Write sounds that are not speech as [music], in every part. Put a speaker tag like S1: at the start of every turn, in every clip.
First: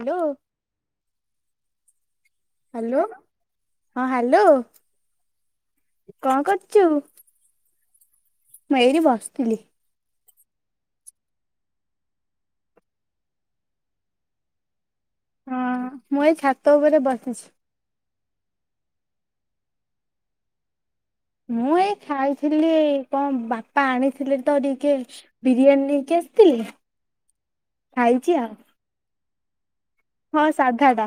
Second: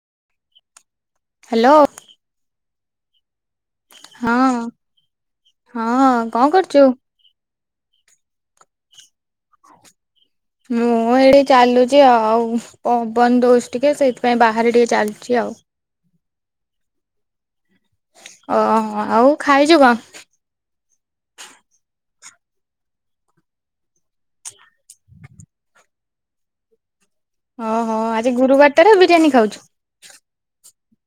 S1: Hello.
S2: Hello.
S1: Hello ହଁ hello କଣ କରୁଛୁ? ମୁ ଏରି ବସିଥିଲି।
S2: ମୁଁ ଏଇଠି ଚାଲୁଛି ଆଉ ପବନ ଦୋଷ ଟିକେ ସେଇଥିପାଇଁ ବାହାରେ ଟିକେ ଚାଲଛି ଆଛିି ଆଉ
S1: ହଁ ମୁଁ ଏଇ ଛାତ ଉପରେ ବସିଛି।
S2: ଓ ଆଉ ଖାଇଛୁ କଣ?
S1: ମୁଁ ଏଇ ଖାଇଥିଲି କଣ ବାପା ଆଣିଥିଲେ ତ ଟିକେ। ବିରିୟାନୀକି ଆସିଥିଲି।
S2: ଓ ହୋ
S1: ଖାଇଛି
S2: ଆଜି
S1: ଆଉ
S2: ଗୁରୁବାରଟାରେ ବିରିୟାନୀ ଖାଉଛୁ।
S1: ହଁ ସାଧାଟା।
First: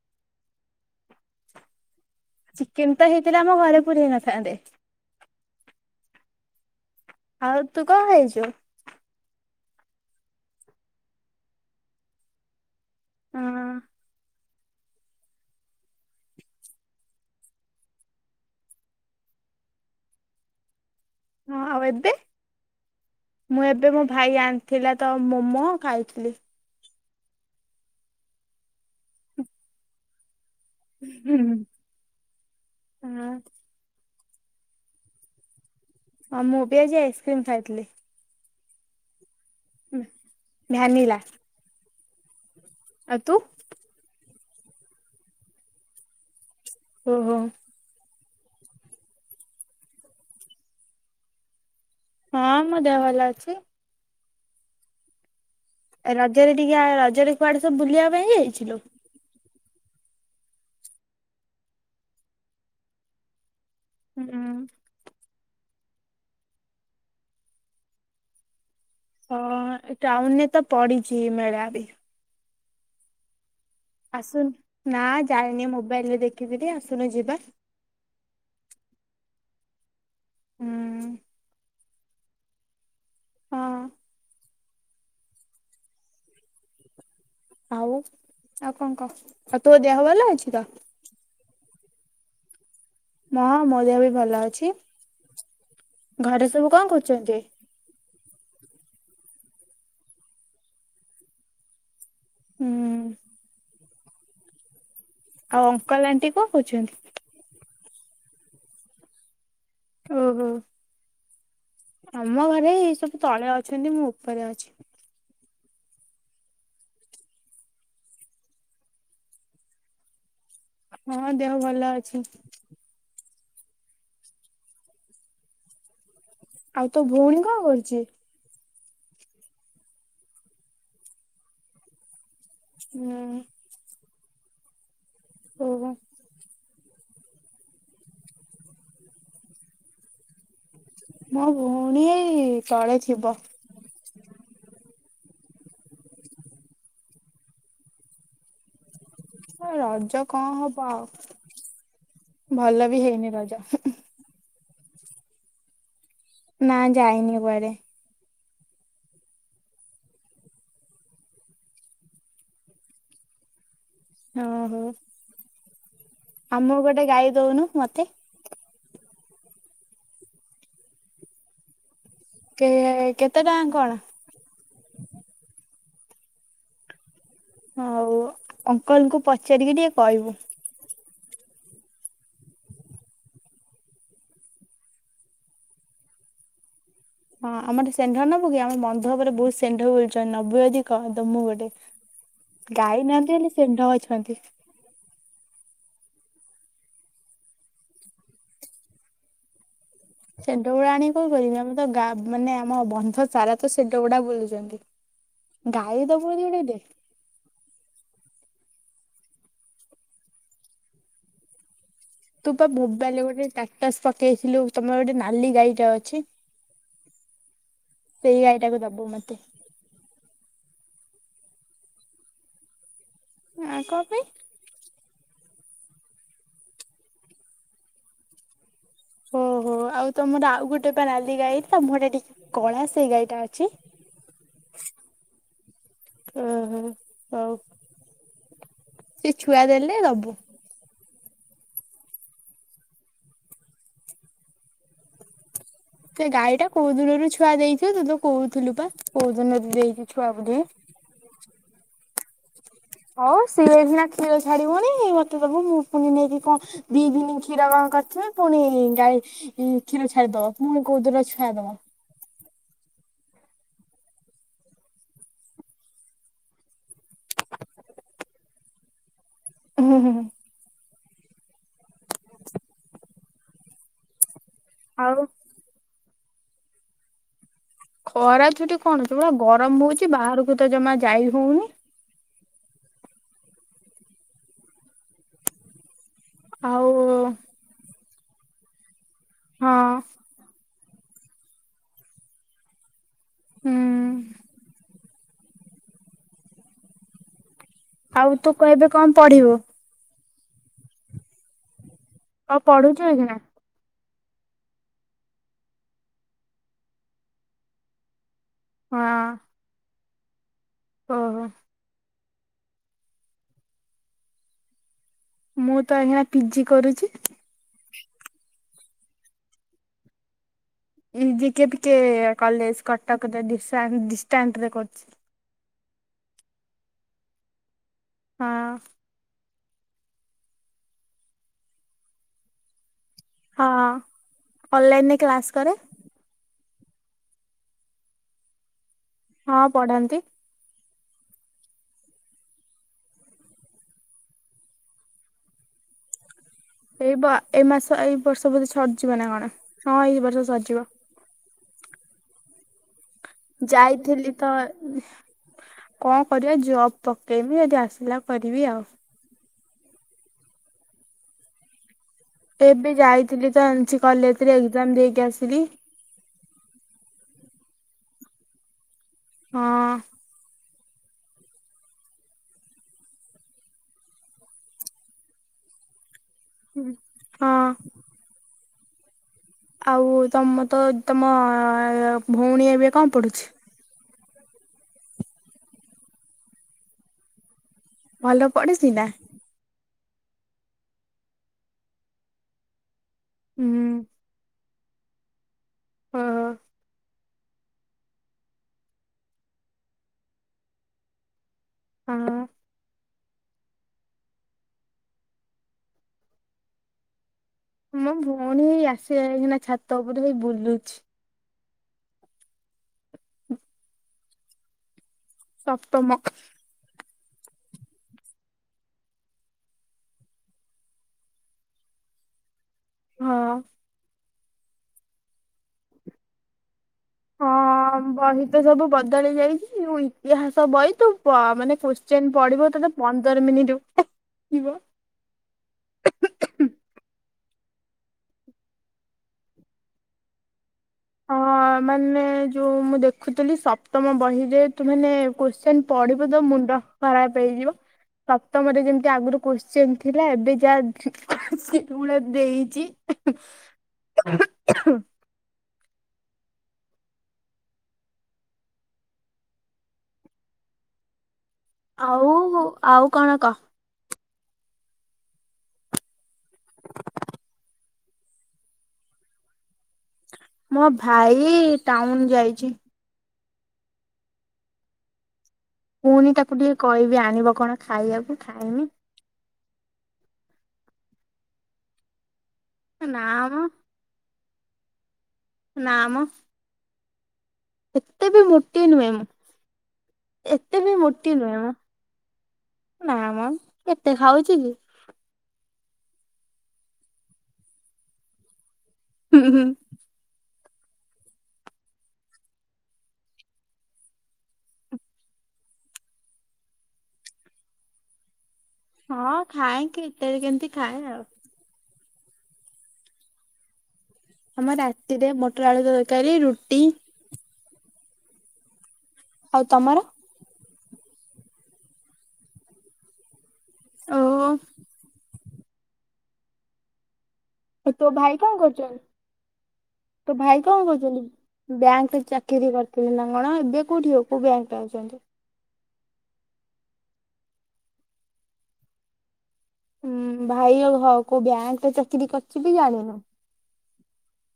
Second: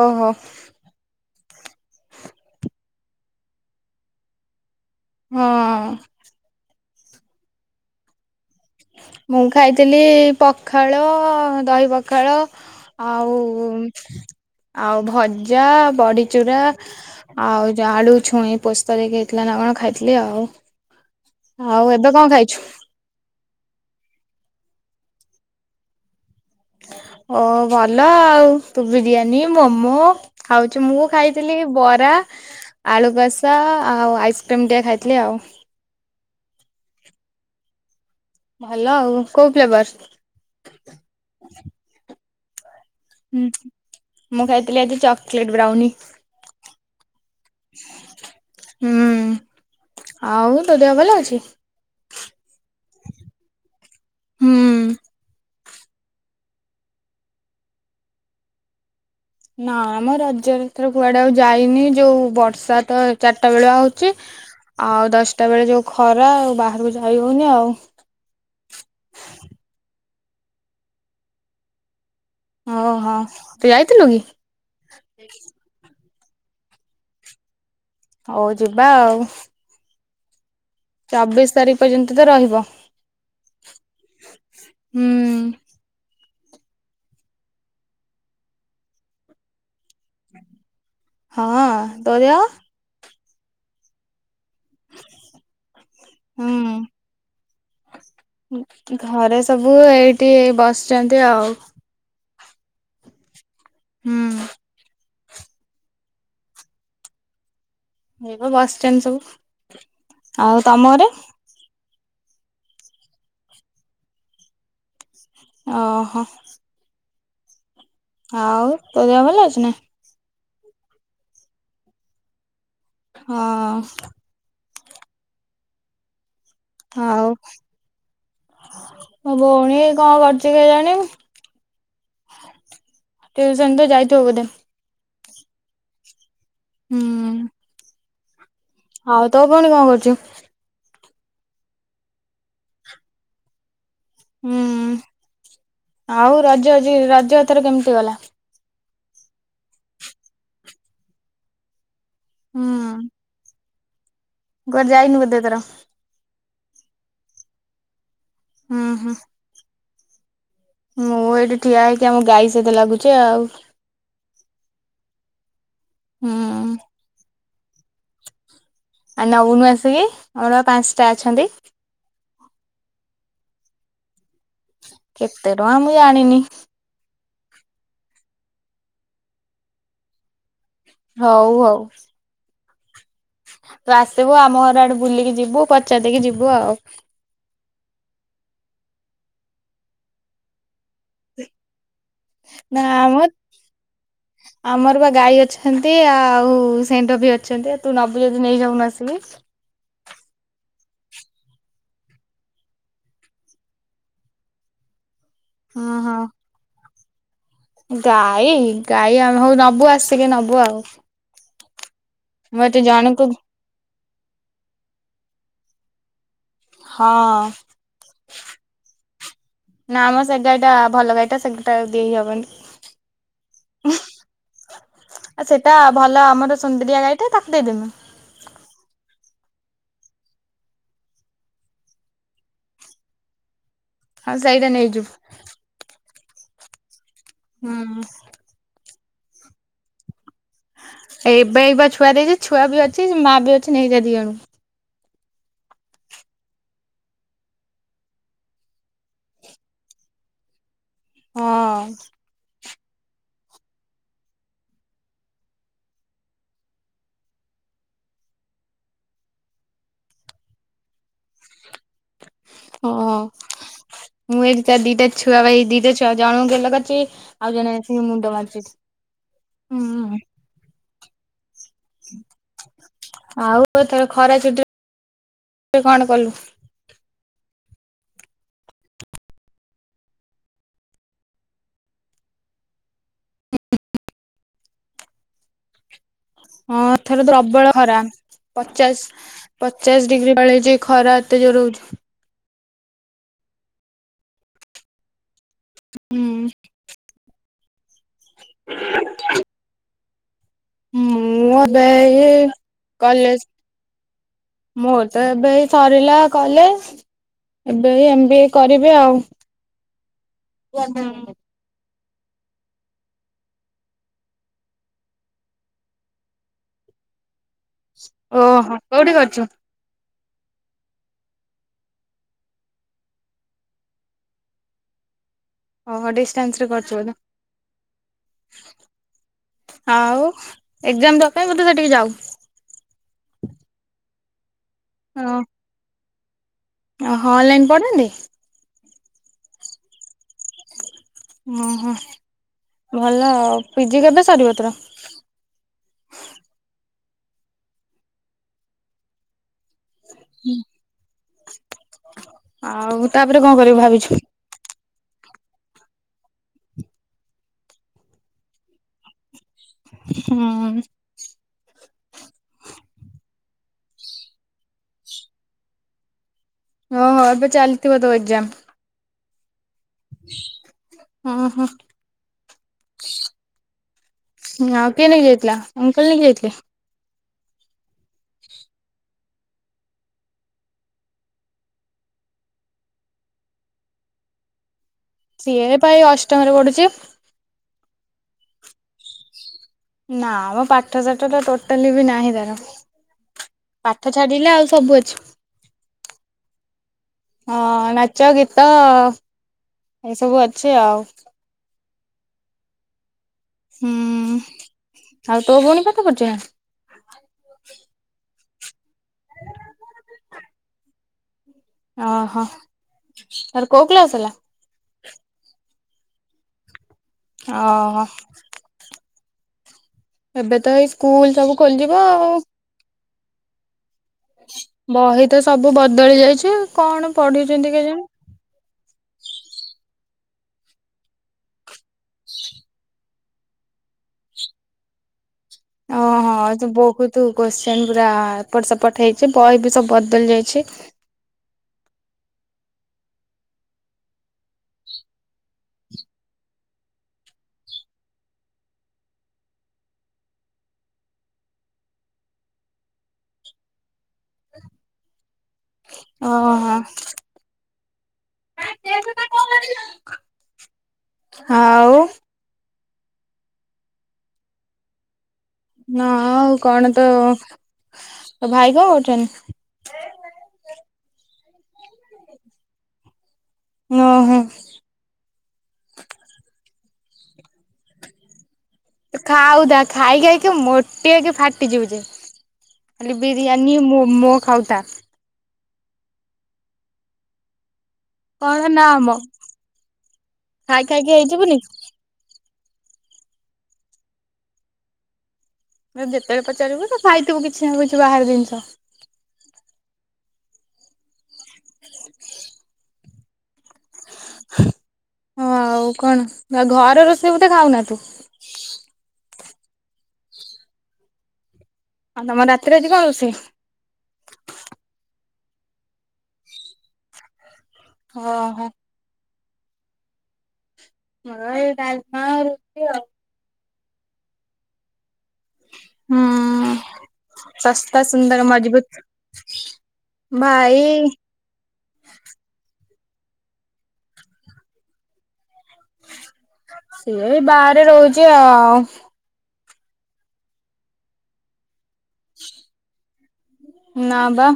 S2: ଓହୋ।
S1: ଚିକେନ ତ ହେଇଥିଲା ଆମ ଘରେ ପୁରୀ ହେଇନଥାନ୍ତେ।
S2: ହଁ।
S1: ଆଉ ତୁ କଣ ଖାଇଛୁ।
S2: ମୁଁ ଖାଇଥିଲି ପଖାଳ ଦହି ପଖାଳ। ଆଉ
S1: ହଁ
S2: ଆଉ ଭଜା ବଡ଼ିଚୂୁରା। ଆଉ ଯ ଆଡୁ ଛୁଇ ପୋସ୍ତରେ ହେଇଥିଲା ନା କଣ ଖାଇଥିଲି ଆଉ। ଆଉ ଏବେ କଣ ଖାଇଛୁ।
S1: ମୁଁ ଏବେ ମୋ ଭାଇ ଆଣିଥିଲା ତ ମୋମୋ ଖାଇଥିଲି।
S2: ଓ ଭଲ ଆଉ ତୁ ବିରିୟାନୀ, ମୋମୋ। ଖାଉଛି ମୁଁ ଖାଇଥିଲି ବରା ଆଳୁକଷା ଆଉ ଆଇସ୍କ୍ର ଟେମିକଏ ଖାଇଥିଲି ଆଉ।
S1: ହଉ ମୁଁ ବି ଆଜି ଆଇସ୍କ୍ରିମ ଖାଇଥିଲି।
S2: ଭଲ ଆଉ କୋଉ ଫ୍ଲେବର।
S1: ଭ୍ୟାନିଲା। ଆଉ ତୁ
S2: ହୁଁ ମୁଁ ଖାଇଥିଲି ଏଜି ଚକୋଲେଟ ବ୍ରାଉନୀ।
S1: ଓହୋ।
S2: ହୁଁ ଆଉ ତୋ ଦେହ ଭଲ ଅଛି।
S1: ହଁ ମୋ ଦେହ ଭଲ ଅଛି।
S2: ହୁଁ।
S1: ରଜରେ ଟିକେ ରଜରେ କୁଆଡେ ସବୁ ବୁଲିବା ପାଇଁ ଯାଇଥିଲୁ।
S2: ନା ଆମ ରାଜ୍ୟରେ ଥର କୁଆଡେ ଆଉ ଯାଇନି ଯୋଉ ବର୍ଷା ତ ଚାରିଟା ବେଳ ଆଉ ଛି ଆଉ ଦଶଟା ବେଳେ ଯଉ ଖରା ଆଉ ବାହାରକୁ ଯାଇ ହେଉନି ଆଉ।
S1: ହଁ ଟାଉନରେ ତ ପଡିଛି ମେଳା ବି।
S2: ଓହ।
S1: ଆସୁନ ନା ଜାଇନି ମୋବାଇଲରେ ଦେଖିଥିଲି ଆସୁନ ଯିବା।
S2: ହଉ ଯିବା ଆଉ।
S1: ହୁଁ।
S2: ଚବିଶ ତାରିଖ ପର୍ଯ୍ୟନ୍ତ ତ ରହିବ।
S1: ହଁ।
S2: ହୁଁ।
S1: ଆଉ ଆଉ କଣ କହ। ଆଉ ତୋ ଦେହ ଭଲ ଅଛି ତ?
S2: ହଁ ତୋ ଦେହ?
S1: ହଁ ମୋ ଦେହ ବି ଭଲ ଅଛି ଘରେ ସବୁ କଣ
S2: ହୁଁ
S1: କରୁଛନ୍ତି?
S2: ଘରେ ସବୁ ଏଇଠି ବସିଛନ୍ତି ଆଉ।
S1: ହୁଁ।
S2: ହୁଁ।
S1: ଆଉ ଅଙ୍କଲ ଆଣ୍ଟି କଣ କରୁଛନ୍ତି?
S2: ହେଇପା ବସିଛନ୍ତି ସବୁ।
S1: ଓହୋ
S2: ଆଉ ତମ ଘରେ?
S1: ଆମ ଘରେ ଏଇ ସବୁ ତଳେ ଅଛନ୍ତି ମୁଁ ଉପରେ ଅଛି।
S2: ଅ ହୋ। ଆଉ ତୋ ଦେହ ଭଲ ଅଛି ନା?
S1: ହଁ ଦେହ ଭଲ ଅଛି।
S2: ହଁ ଅଁ।
S1: ତୋ
S2: ଆଉ।
S1: ଭଉଣୀ କଣ କରୁଛି?
S2: ମୋ ଭଉଣୀ ଏ କଣ କରୁଛି କେଜାଣି
S1: ହୁଁ।
S2: ଜଣେତ ଯାଇଥବ ବଧେ।
S1: ଓହୋ।
S2: ହୁଁ। ଆଉ ତୋ ଭଉଣୀ କଣ କରୁଚି?
S1: ମୋ ଭଉଣୀ ଏଇ ତଳେ ଥିବ।
S2: ହୁଁ ଆଉ ରଜ ଆଜି ରଜଏଥର କେମିତି ଗଲା?
S1: ହ ରଜ କଣ ହବ ଆଉ ଭଲ ବି
S2: ହୁଁ।
S1: ହେଇନି ରଜ।
S2: କୁଆଡେ ଯାଇନୁ ବୋଧେ ଏଥର।
S1: ନା ଯାଇନି କୁଆଡେ।
S2: ହୁଁ ହୁଁ। ମୁଁ ଏଇଠି ଠିଆ ହେଇକି ଆମ ଗାଈ ସହିତ ଲାଗୁଛି ଆଉ।
S1: ଅ ହୋ।
S2: ହୁଁ।
S1: ଆମକୁ ଗୋଟେ ଗାଈ ଦଉନୁ ମତେ।
S2: ଆ ନଉନୁ ଆସିକି ଆମରପା ପାଞ୍ଚଟା ଅଛନ୍ତି।
S1: କେ କେତେ ଟଙ୍କା କଣ।
S2: କେତେ ଟଙ୍କା ମୁଁ ଜାଣିନି।
S1: ହଉ ଅଙ୍କଲଙ୍କୁ ପଚାରିକି ଟିକେ କହିବୁ।
S2: ହଉ ହଉ। ତୁ ଆସିବୁ ଆମ ଘର ଆଡେ ବୁଲିକି ଯିବୁ ପଚାରି ଦେଇକି ଯିବୁ ଆଉ।
S1: ହଁ ଆମର ସେଣ୍ଢ ନବୁ କି ଆମ ବନ୍ଧ ଉପରେ ବହୁତ ସେଣ୍ଢ ବୁଲୁଛନ୍ତି ନବୁ ଜଦି କହ ଦମୁ ଗୋଟେ।
S2: [inaudible]
S1: ଗାଈ
S2: ଆମ
S1: ନାହାନ୍ତି ହେଲେ ସେଣ୍ଢ ଅଛନ୍ତି।
S2: ଆମର ବା ଗାଈ ଅଛନ୍ତି ଆ ଆଉ ସେଣ୍ଢ ବି ଅଛନ୍ତି ତୁ ନବୁ ଯଦି ନେଇ ଯାଉନୁ ଆସିକି।
S1: ସେଣ୍ଢ ଗୁଡା ଆଣିକି କଣ କରିବି ଆମ ତ ଗା ମାନେ ଆମ ବନ୍ଧ ସାରା ତ ସେଣ୍ଢ ଗୁଡା ବୁଲୁଛନ୍ତି।
S2: ହଁ
S1: ଗାଈ ଦବୁ
S2: ହଁ
S1: ଜଦି ଗୁଟେ ଦେ।
S2: ଗାଈ ଗାଈ ଆମେ ହଉ ନବୁ ଆସିକି ନବୁ ଆଉ।
S1: ତୁ
S2: ମୁଁ
S1: ବା
S2: ଏଠି
S1: ମୋବାଇରେ
S2: ଜଣଙ୍କୁ
S1: ଗୋଟେ ଷ୍ଟାଟସ୍ ପକେଇଥିଲୁ ତମର ଗୋଟେ ନାଲି ଗାଈଟା ଅଛି? ସେଇ ଗାଈଟାକୁ ଦବୁ ମତେ
S2: ହଁ। ନା ଆମର ସେ ଗାଈ ଟା ଭଲ ଗାଈ ଟା ସେଟା ଦେଇ ହବନି।
S1: ଆ କଣ ପାଇଁ?
S2: ଆ ସେଇଟା ଭଲ ଆମର ସୁନ୍ଦରିଆ ଗାଈଟା ତାକୁ ଦେଇଦେମି,
S1: ଓହୋ ଆଉ ତମର ଆଉ ଗୋଟେ ବା ନାଲି ଗାଈ ତା ମୁହଁ ଟା ଟିକେ କଳା ସେଇ ଗାଈଟା ଅଛି
S2: ହଁ ସେଇଟା ନେଇଯିବୁ।
S1: ହଁ ହଉ।
S2: ହୁଁ।
S1: ସେ ଛୁଆ ଦେଲେ ଦବୁ।
S2: ଏ ଏବେ ଏ ଛୁଆ ଦେଇଛି ଛୁଆ ବି ଅଛି ମା ବି ଅଛି ନେଇ ଯା ଦି ଜଣ କୁ,
S1: ସେ ଗାଈ ଟା କୋଉ ଦିନରୁ ଛୁଆ ଦେଇଥୁ ତୁ ତ କହୁଥିଲୁ ବା କୋଉ ଦିନରୁ ଦେଇଛୁ ଛୁଆ ବୋଲି
S2: ହଁ।
S1: ହଉ ସିଏ ଏ ବିିନା କ୍ଷୀର ଛାଡିବନି ମତେ ତବୁ ମୁଁ ପୁଣି ନେଇକି କଣ ଦି ଦିନ କ୍ଷୀର କଣ କରିଥିବେ ପୁଣି ଗାଈ କ୍ଷୀର ଛାଡିଦବ ପୁଣି କଉ ଦୁନ ଛୁଆ ଦବ,
S2: ହଁ। ମୁଁ ଏଠି ତା ଦିଟା ଛୁଆ ଭାଇ ଦିଟା ଛୁଆ ଜଣକୁ ଗେଲକରୁଛି ଆଉ ଜଣେ ଏଇଠି ମୁଣ୍ଡ ମାରୁଚି ହୁଁ। ଆଉ ଏଥର ଖରା ଛୁଟିରେ
S1: ଆଉ,
S2: ତୁ କଣ କଲୁ?
S1: ଖରା ଛୁଟି କଣ ତୁ ପୁରା ଗରମ ହଉଛି ବାହାରକୁ ତ ଜମା ଯାଇ ହଉନି।
S2: ହ ହଁ
S1: ଆଉ
S2: ଏଥରତପ୍ରବଳ ଖରା ପଚାଶ
S1: ହଁ
S2: ପଚାଶ ଡିଗ୍ରୀ ପଳେଇଛି ଖରା ଏତେ ଜୋରରେ ହୋଉଛି।
S1: ହୁଁ।
S2: ହୁଁ।
S1: ଆଉ ତୁ କଣ ଏବେ କଣ ପଢିବୁ?
S2: ମୁଁ ଏବେ ଇଏ
S1: କଣ ପଢୁଛୁ ଏଇଖିଣା
S2: କଲେଜ ମୋର ତ ଏବେ ଏଇ ସରିଲା କଲେଜ ଏବେ ଏମ-ବି-ଏ କରିବି ଆଉ
S1: ହଁ
S2: ହୁଁ।
S1: ଓହୋ ମୁଁ ତ ଏଇଖିଣା ପିଜି କରୁଛି,
S2: ଓହୋ କୋଉଠି କରିଛୁ?
S1: ଏଇ ଜିକେପିକେ କଲେଜ କଟକରେ ଡିଷ୍ଟାଣ୍ଟ ରେ କରୁଛି,
S2: ଓ ହୋ ଡିଷ୍ଟାନ୍ସ ରେ କରୁଚୁ ବୋଧେ?
S1: ହଁ
S2: ଆଉ ଏକ୍ସାମ ଦବାପାଇଁ ବୋଧେ ସେଠିକି ଯାଉ,
S1: ହଁ ଅନଲାଇନରେ କ୍ଲାସ କରେ,
S2: ଓ ହଁ ଅନଲାଇନ୍ ପଢ଼ାନ୍ତି?
S1: ହଁ ପଢାନ୍ତି।
S2: ଓହୋ ଭଲ ଆଉ ପିଜି କେବେ ସରିବ ତୋର?
S1: ଏଇ ବ ଏଇ ମାସ ଏଇ ବର୍ଷ ବୋଧେ ସରିଯିବ ନା କଣ ହଁ ଏଇ ବର୍ଷ ସରିଯିବ।
S2: ଆଉ ତାପରେ କଣ କରିବୁ ଭାବିଛୁ?
S1: ଯାଇଥିଲି ତ କଣ କରିବା ଜବ୍ ପକେଇମି ଯଦି ଆସିଲା କରିବି ଆଉ,
S2: ହଁ।
S1: ଏବେ ଯାଇଥିଲି ତ ଏନସି କଲେଜରେ ଏକ୍ସମ୍ ଦେଇକି ଆସିଲି,
S2: ଓହୋ ଏବେ ଚାଲିଥିବ ତୋ ଏକ୍ଜାମ,
S1: ହଁ।
S2: ହଁ ହଁ। ଆଉ କିଏ ନେଇକି ଯାଇଥିଲା ଅଙ୍କଲ ନେଇକି ଯାଇଥିଲେ?
S1: ହଁ। ଆଉ ତମ ତ ତମ ଭଉଣୀ ଏବେ କଣ ପଡୁଛି।
S2: ସିଏପା ଏଇ ଅଷ୍ଟମରେ ପଢୁଚି।
S1: ଭଲ ପଢିଚି ନାଁ।
S2: ନାମ ପାଠଶାଠ ତ ଟୋଟାଲି ବି ନାହିଁ ତାର
S1: ହୁଁ
S2: ପାଠ [unintelligible] ଆଉ ସବୁ ଅଛି।
S1: ହଁ।
S2: ହଁ ନାଚ ଗୀତ ଏସବୁ ଅଛି ଆଉ।
S1: ହଁ।
S2: ହୁଁ ଆଉ ତୋ ଭଉଣୀ ପାଠପଢୁଚିନାଁ।
S1: ମୋ ଭଉଣୀ ଆସି ଲାଏଇକିନା ଛାତ ଉପରକୁ ବୁଲୁଚି।
S2: ଓହୋ ତାର କୋଉ କ୍ଲାସ ହେଲା।
S1: ସପ୍ତମ।
S2: ଓହୋ। ଏବେ ତ ଏଇ ସ୍କୁଲ ସବୁ ଖୋଲିଯିବ ଆଉ।
S1: ହଁ।
S2: ବହି ତ ସବୁ ବଦଳି ଯାଇଚି ଆଉ କଣ। ପଢୁଛନ୍ତି
S1: ହଁ
S2: କେଜାଣି?
S1: ବହି ତ ସବୁ ବଦଳି ଯାଇଚି ଇତିହାସ ବହି ତୁ ପ ମାନେ କୋଶ୍ଚେନ୍ ପଢିବ ତ ପନ୍ଦର ମିନିଟ [unintelligible] ଯିବ।।
S2: ଓଃ ହୋ। ହଁ ବହୁତ କୋଶ୍ଚେନ ପୁରା ଏପଟ ସେପଟ ହେଇଚି ବହି ବି ସବୁ ବଦଳି ଯାଇଛି।
S1: ହ ମାନେ ଯୋଉ ମୁଁ ଦେଖୁଥିଲି ସପ୍ତମ ବହିରେ ତୁ ମାନେ କଶ୍ଚେନ ପଢିବ ତ ମୁଣ୍ଡ ଖରାପ ହେଇଯିବ। ସପ୍ତମରେ ଯେମିତି ଆଗରୁ କୋଶ୍ଚେନ ଥିଲା ଏବେ ଯାହା [unintelligible] ଦେଇଚି। [unintelligible]
S2: ଓଃ ହୋ। [unintelligible] ହଉ।
S1: ଆଉ ହଉ ଆଉ କଣ କହ।
S2: ନା ଆଉ କଣ ତ ଭାଇ କଣ କରୁଚନ୍ତି।
S1: ମୋ ଭାଇ ଟାଉନ ଯାଇଚି।
S2: ଓଃ ହୋ।
S1: ପୁଣିି ତାକୁ ଟିକେ କହିବି ଆଣିବ କଣ ଖାଇବାକୁ ଖାଇମି।
S2: ଖାଉଥା ଖାଇ ଖାଇକି ମୋଟି ହେଇକି ଫାଟି ଯିବୁ ଯେ। ଖାଲି
S1: ନା ମ
S2: ବିରିୟାନି ମୋମୋ ଖାଉଥା।
S1: ନାଁ ମ। ଏତେ ବି
S2: କଣ
S1: ମୋଟି
S2: ନା
S1: ନୁହେଁ
S2: ଆମ
S1: ମୁ
S2: ଖାଇ
S1: ଏତେ ବି
S2: ଖାଇକି
S1: ମୋଟି
S2: ହେଇଯିବୁନି
S1: ନୁହେଁ ମ। ନା ମ କେତେ ଖାଉଚି କି।
S2: ଯେତେ ବେଳେ ପଚାରିବୁ ତ ଖାଇଥିବୁ କିଛି ନା କିଛି ବାହାର ଜିନିଷ।
S1: ହୁଁ ହୁଁ।
S2: ହଁ ଆଉ କଣ ଘର ରୋଷେଇ ବୋଧେ ଖାଉନା ତୁ।
S1: ହଁ ଖାଏ କେତେବେଳେ କେମିତି ଖାଏ ଆଉ।
S2: ହଁ ତମର ରାତିରେ ଆଜି କଣ ରୋଷେଇ।
S1: ଆମ ରାତିରେ ମଟର ଆଳୁ ତରକାରୀ ରୁଟି।
S2: ଓଃ ହୋ।
S1: ଆଉ ତମର।
S2: ହେଇ ଡାଲମା ରୁଟି ଆଉ।
S1: ଓ ହୋଉ।
S2: ହୁଁ ଉଁ ଉଁ ଶସ୍ତା
S1: ତୋ ଭାଇ
S2: ସୁନ୍ଦର
S1: କଣ କରୁଛନ୍ତି
S2: ମଜବୁତ ଭାଇ।
S1: ବ୍ୟାଙ୍କ ରେ ଚାକିରି କରିଥିଲ ନା କଣ? ଏବେ କୋଉଠି କୋଉ ବ୍ୟାଙ୍କ ରେ ଅଛନ୍ତି।
S2: ସିଏ ବାହାରେ ରହୁଛି ଆ ଆଉ।
S1: ହୁଁ ଭାଇ ଆଉ ହ କୋଉ ବ୍ୟାଙ୍କ ରେ ଚାକିରି କରିଛି ବି ଜାଣିନୁ।
S2: ନା ବା।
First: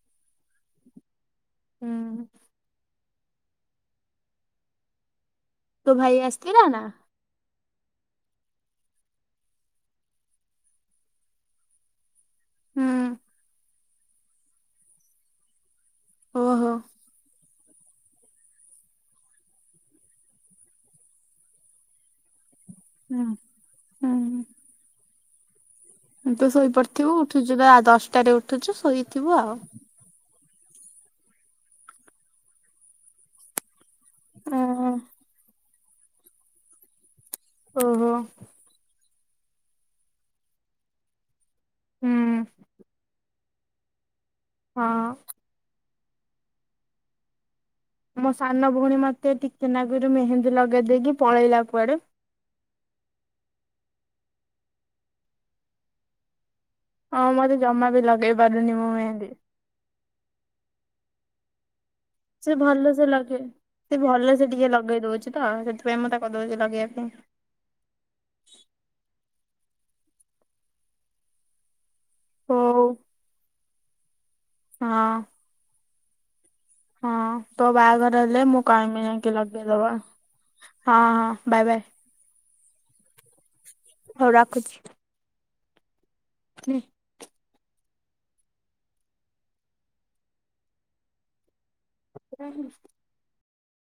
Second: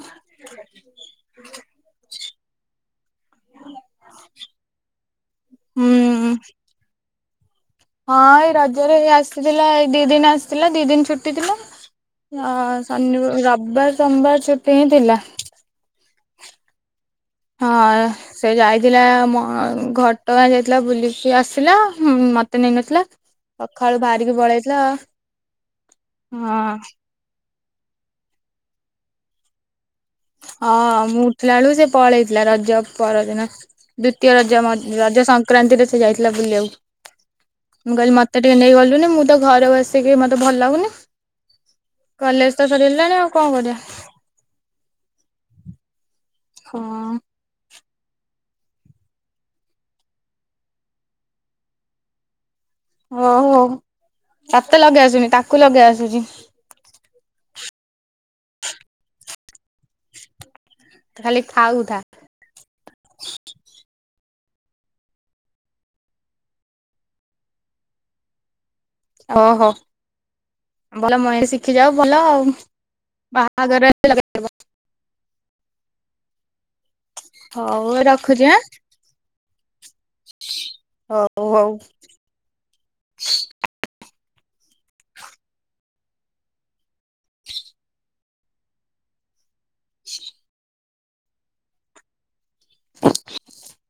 S1: ହୁଁ ଉଁ।
S2: [unintelligible] ହୁଁ
S1: ତୋ ଭାଇ ଆସିଥିଲା ନା?
S2: ହଁ ଏଇ ରଜରେ ଆସିଥିଲା ଏଇ ଦି ଦିନ ଆସିଥିଲା ଦି ଦିନ ଛୁଟି ଥିଲା। ହ
S1: ହୁଁ
S2: ଶନ ରବିବାର ସୋମବାର ଛୁଟି ହିଁ ଥିଲା।
S1: ଓଃ ହୋ।
S2: ହଁ ଅଁ। ସେ ଯାଇଥିଲା ମ ଘଟଗାଁ ଯାଇଥିଲା ବୁଲିକି ଆସିଲା ମତେ ନେଇନଥିଲା।
S1: ହୁଁ
S2: ସଖାଳୁ ବାହାରିକି
S1: ହୁଁ।
S2: ପଳେଇଥିଲା ଆଉ।
S1: ତୁ ଶୋଇପଡିଥିବୁ ଉଠୁଛୁ ନା ଦଶଟାରେ ଉଠୁଛୁ ଶୋଇଥିବୁ ଆଉ
S2: ହଁ ମୁଁ ଉଠିଲା ବେଳୁ ସେ ପଳେଇଥିଲା ରଜ ପରଦିନ ଦ୍ଵିତୀୟ ରଜ
S1: ଓହୋ
S2: ରଜ ସଂକ୍ରାନ୍ତିରେ ସେ ଯାଇଥିଲା ବୁଲିବାକୁ,
S1: ହୁଁ
S2: ମୁଁ
S1: ହଁ।
S2: କହିଲି ମତେ [unintelligible] ନେଇ ଗଲୁନି ମୁଁ ତ ଘରେ ବସିକି ମତେ ଭଲ ଲାଗୁନି କଲେଜ ତ ସରିଗଲାଣି ଆଉ କଣ କରିବା?
S1: ହଁ ଅଁ।
S2: ହଁ ଅଁ।
S1: ମୋ ସାନ ଭଉଣୀ ମତେ ଟିକେନାଗରୁ ମେହେନ୍ଦୀ ଲଗେଇ ଦେଇକି ପଳେଇଲା କୁଆଡେ
S2: ଓହୋ ତତେ ଲଗେଇ ଆସୁନି ତାକୁ ଲଗେଇ ଆସୁଛି।
S1: ହଁ ମତେ ଜମା ବି ଲଗେଇ ପାରୁନି ମୁଁ ଏତି
S2: ଖାଲି ଖାଉଥା।
S1: ସେ ଭଲ ସେ ଲଗେଇ, ସେ ଭଲ ସେ ଟିକେ ଲଗେଇ ଦଉଛି ତ ସେଥିପାଇଁ ମୁଁ ତା କହିଦଉଛି ଲଗେଇବା ପାଇଁ
S2: ଓହୋ, ଭଲ ମଇ ଶିଖି ଯାଉ ଭଲ ଆଉ
S1: ହଉ।
S2: ବା [unintelligible]
S1: ହଁ ହଁ ତୋ
S2: ହଉ
S1: ବାହାଘର ହେଲେ
S2: ରଖୁଛି ଆଁ
S1: ମୁଁ କହିବି ଯାଇକି ଲଗେଇଦବା ହଁ
S2: ହଉ
S1: ହଁ ବାଇ
S2: ହଉ।
S1: ବାଇ। ହଉ ରଖୁଛି। [unintelligible]
S2: [unintelligible]
S1: [unintelligible]
S2: [unintelligible]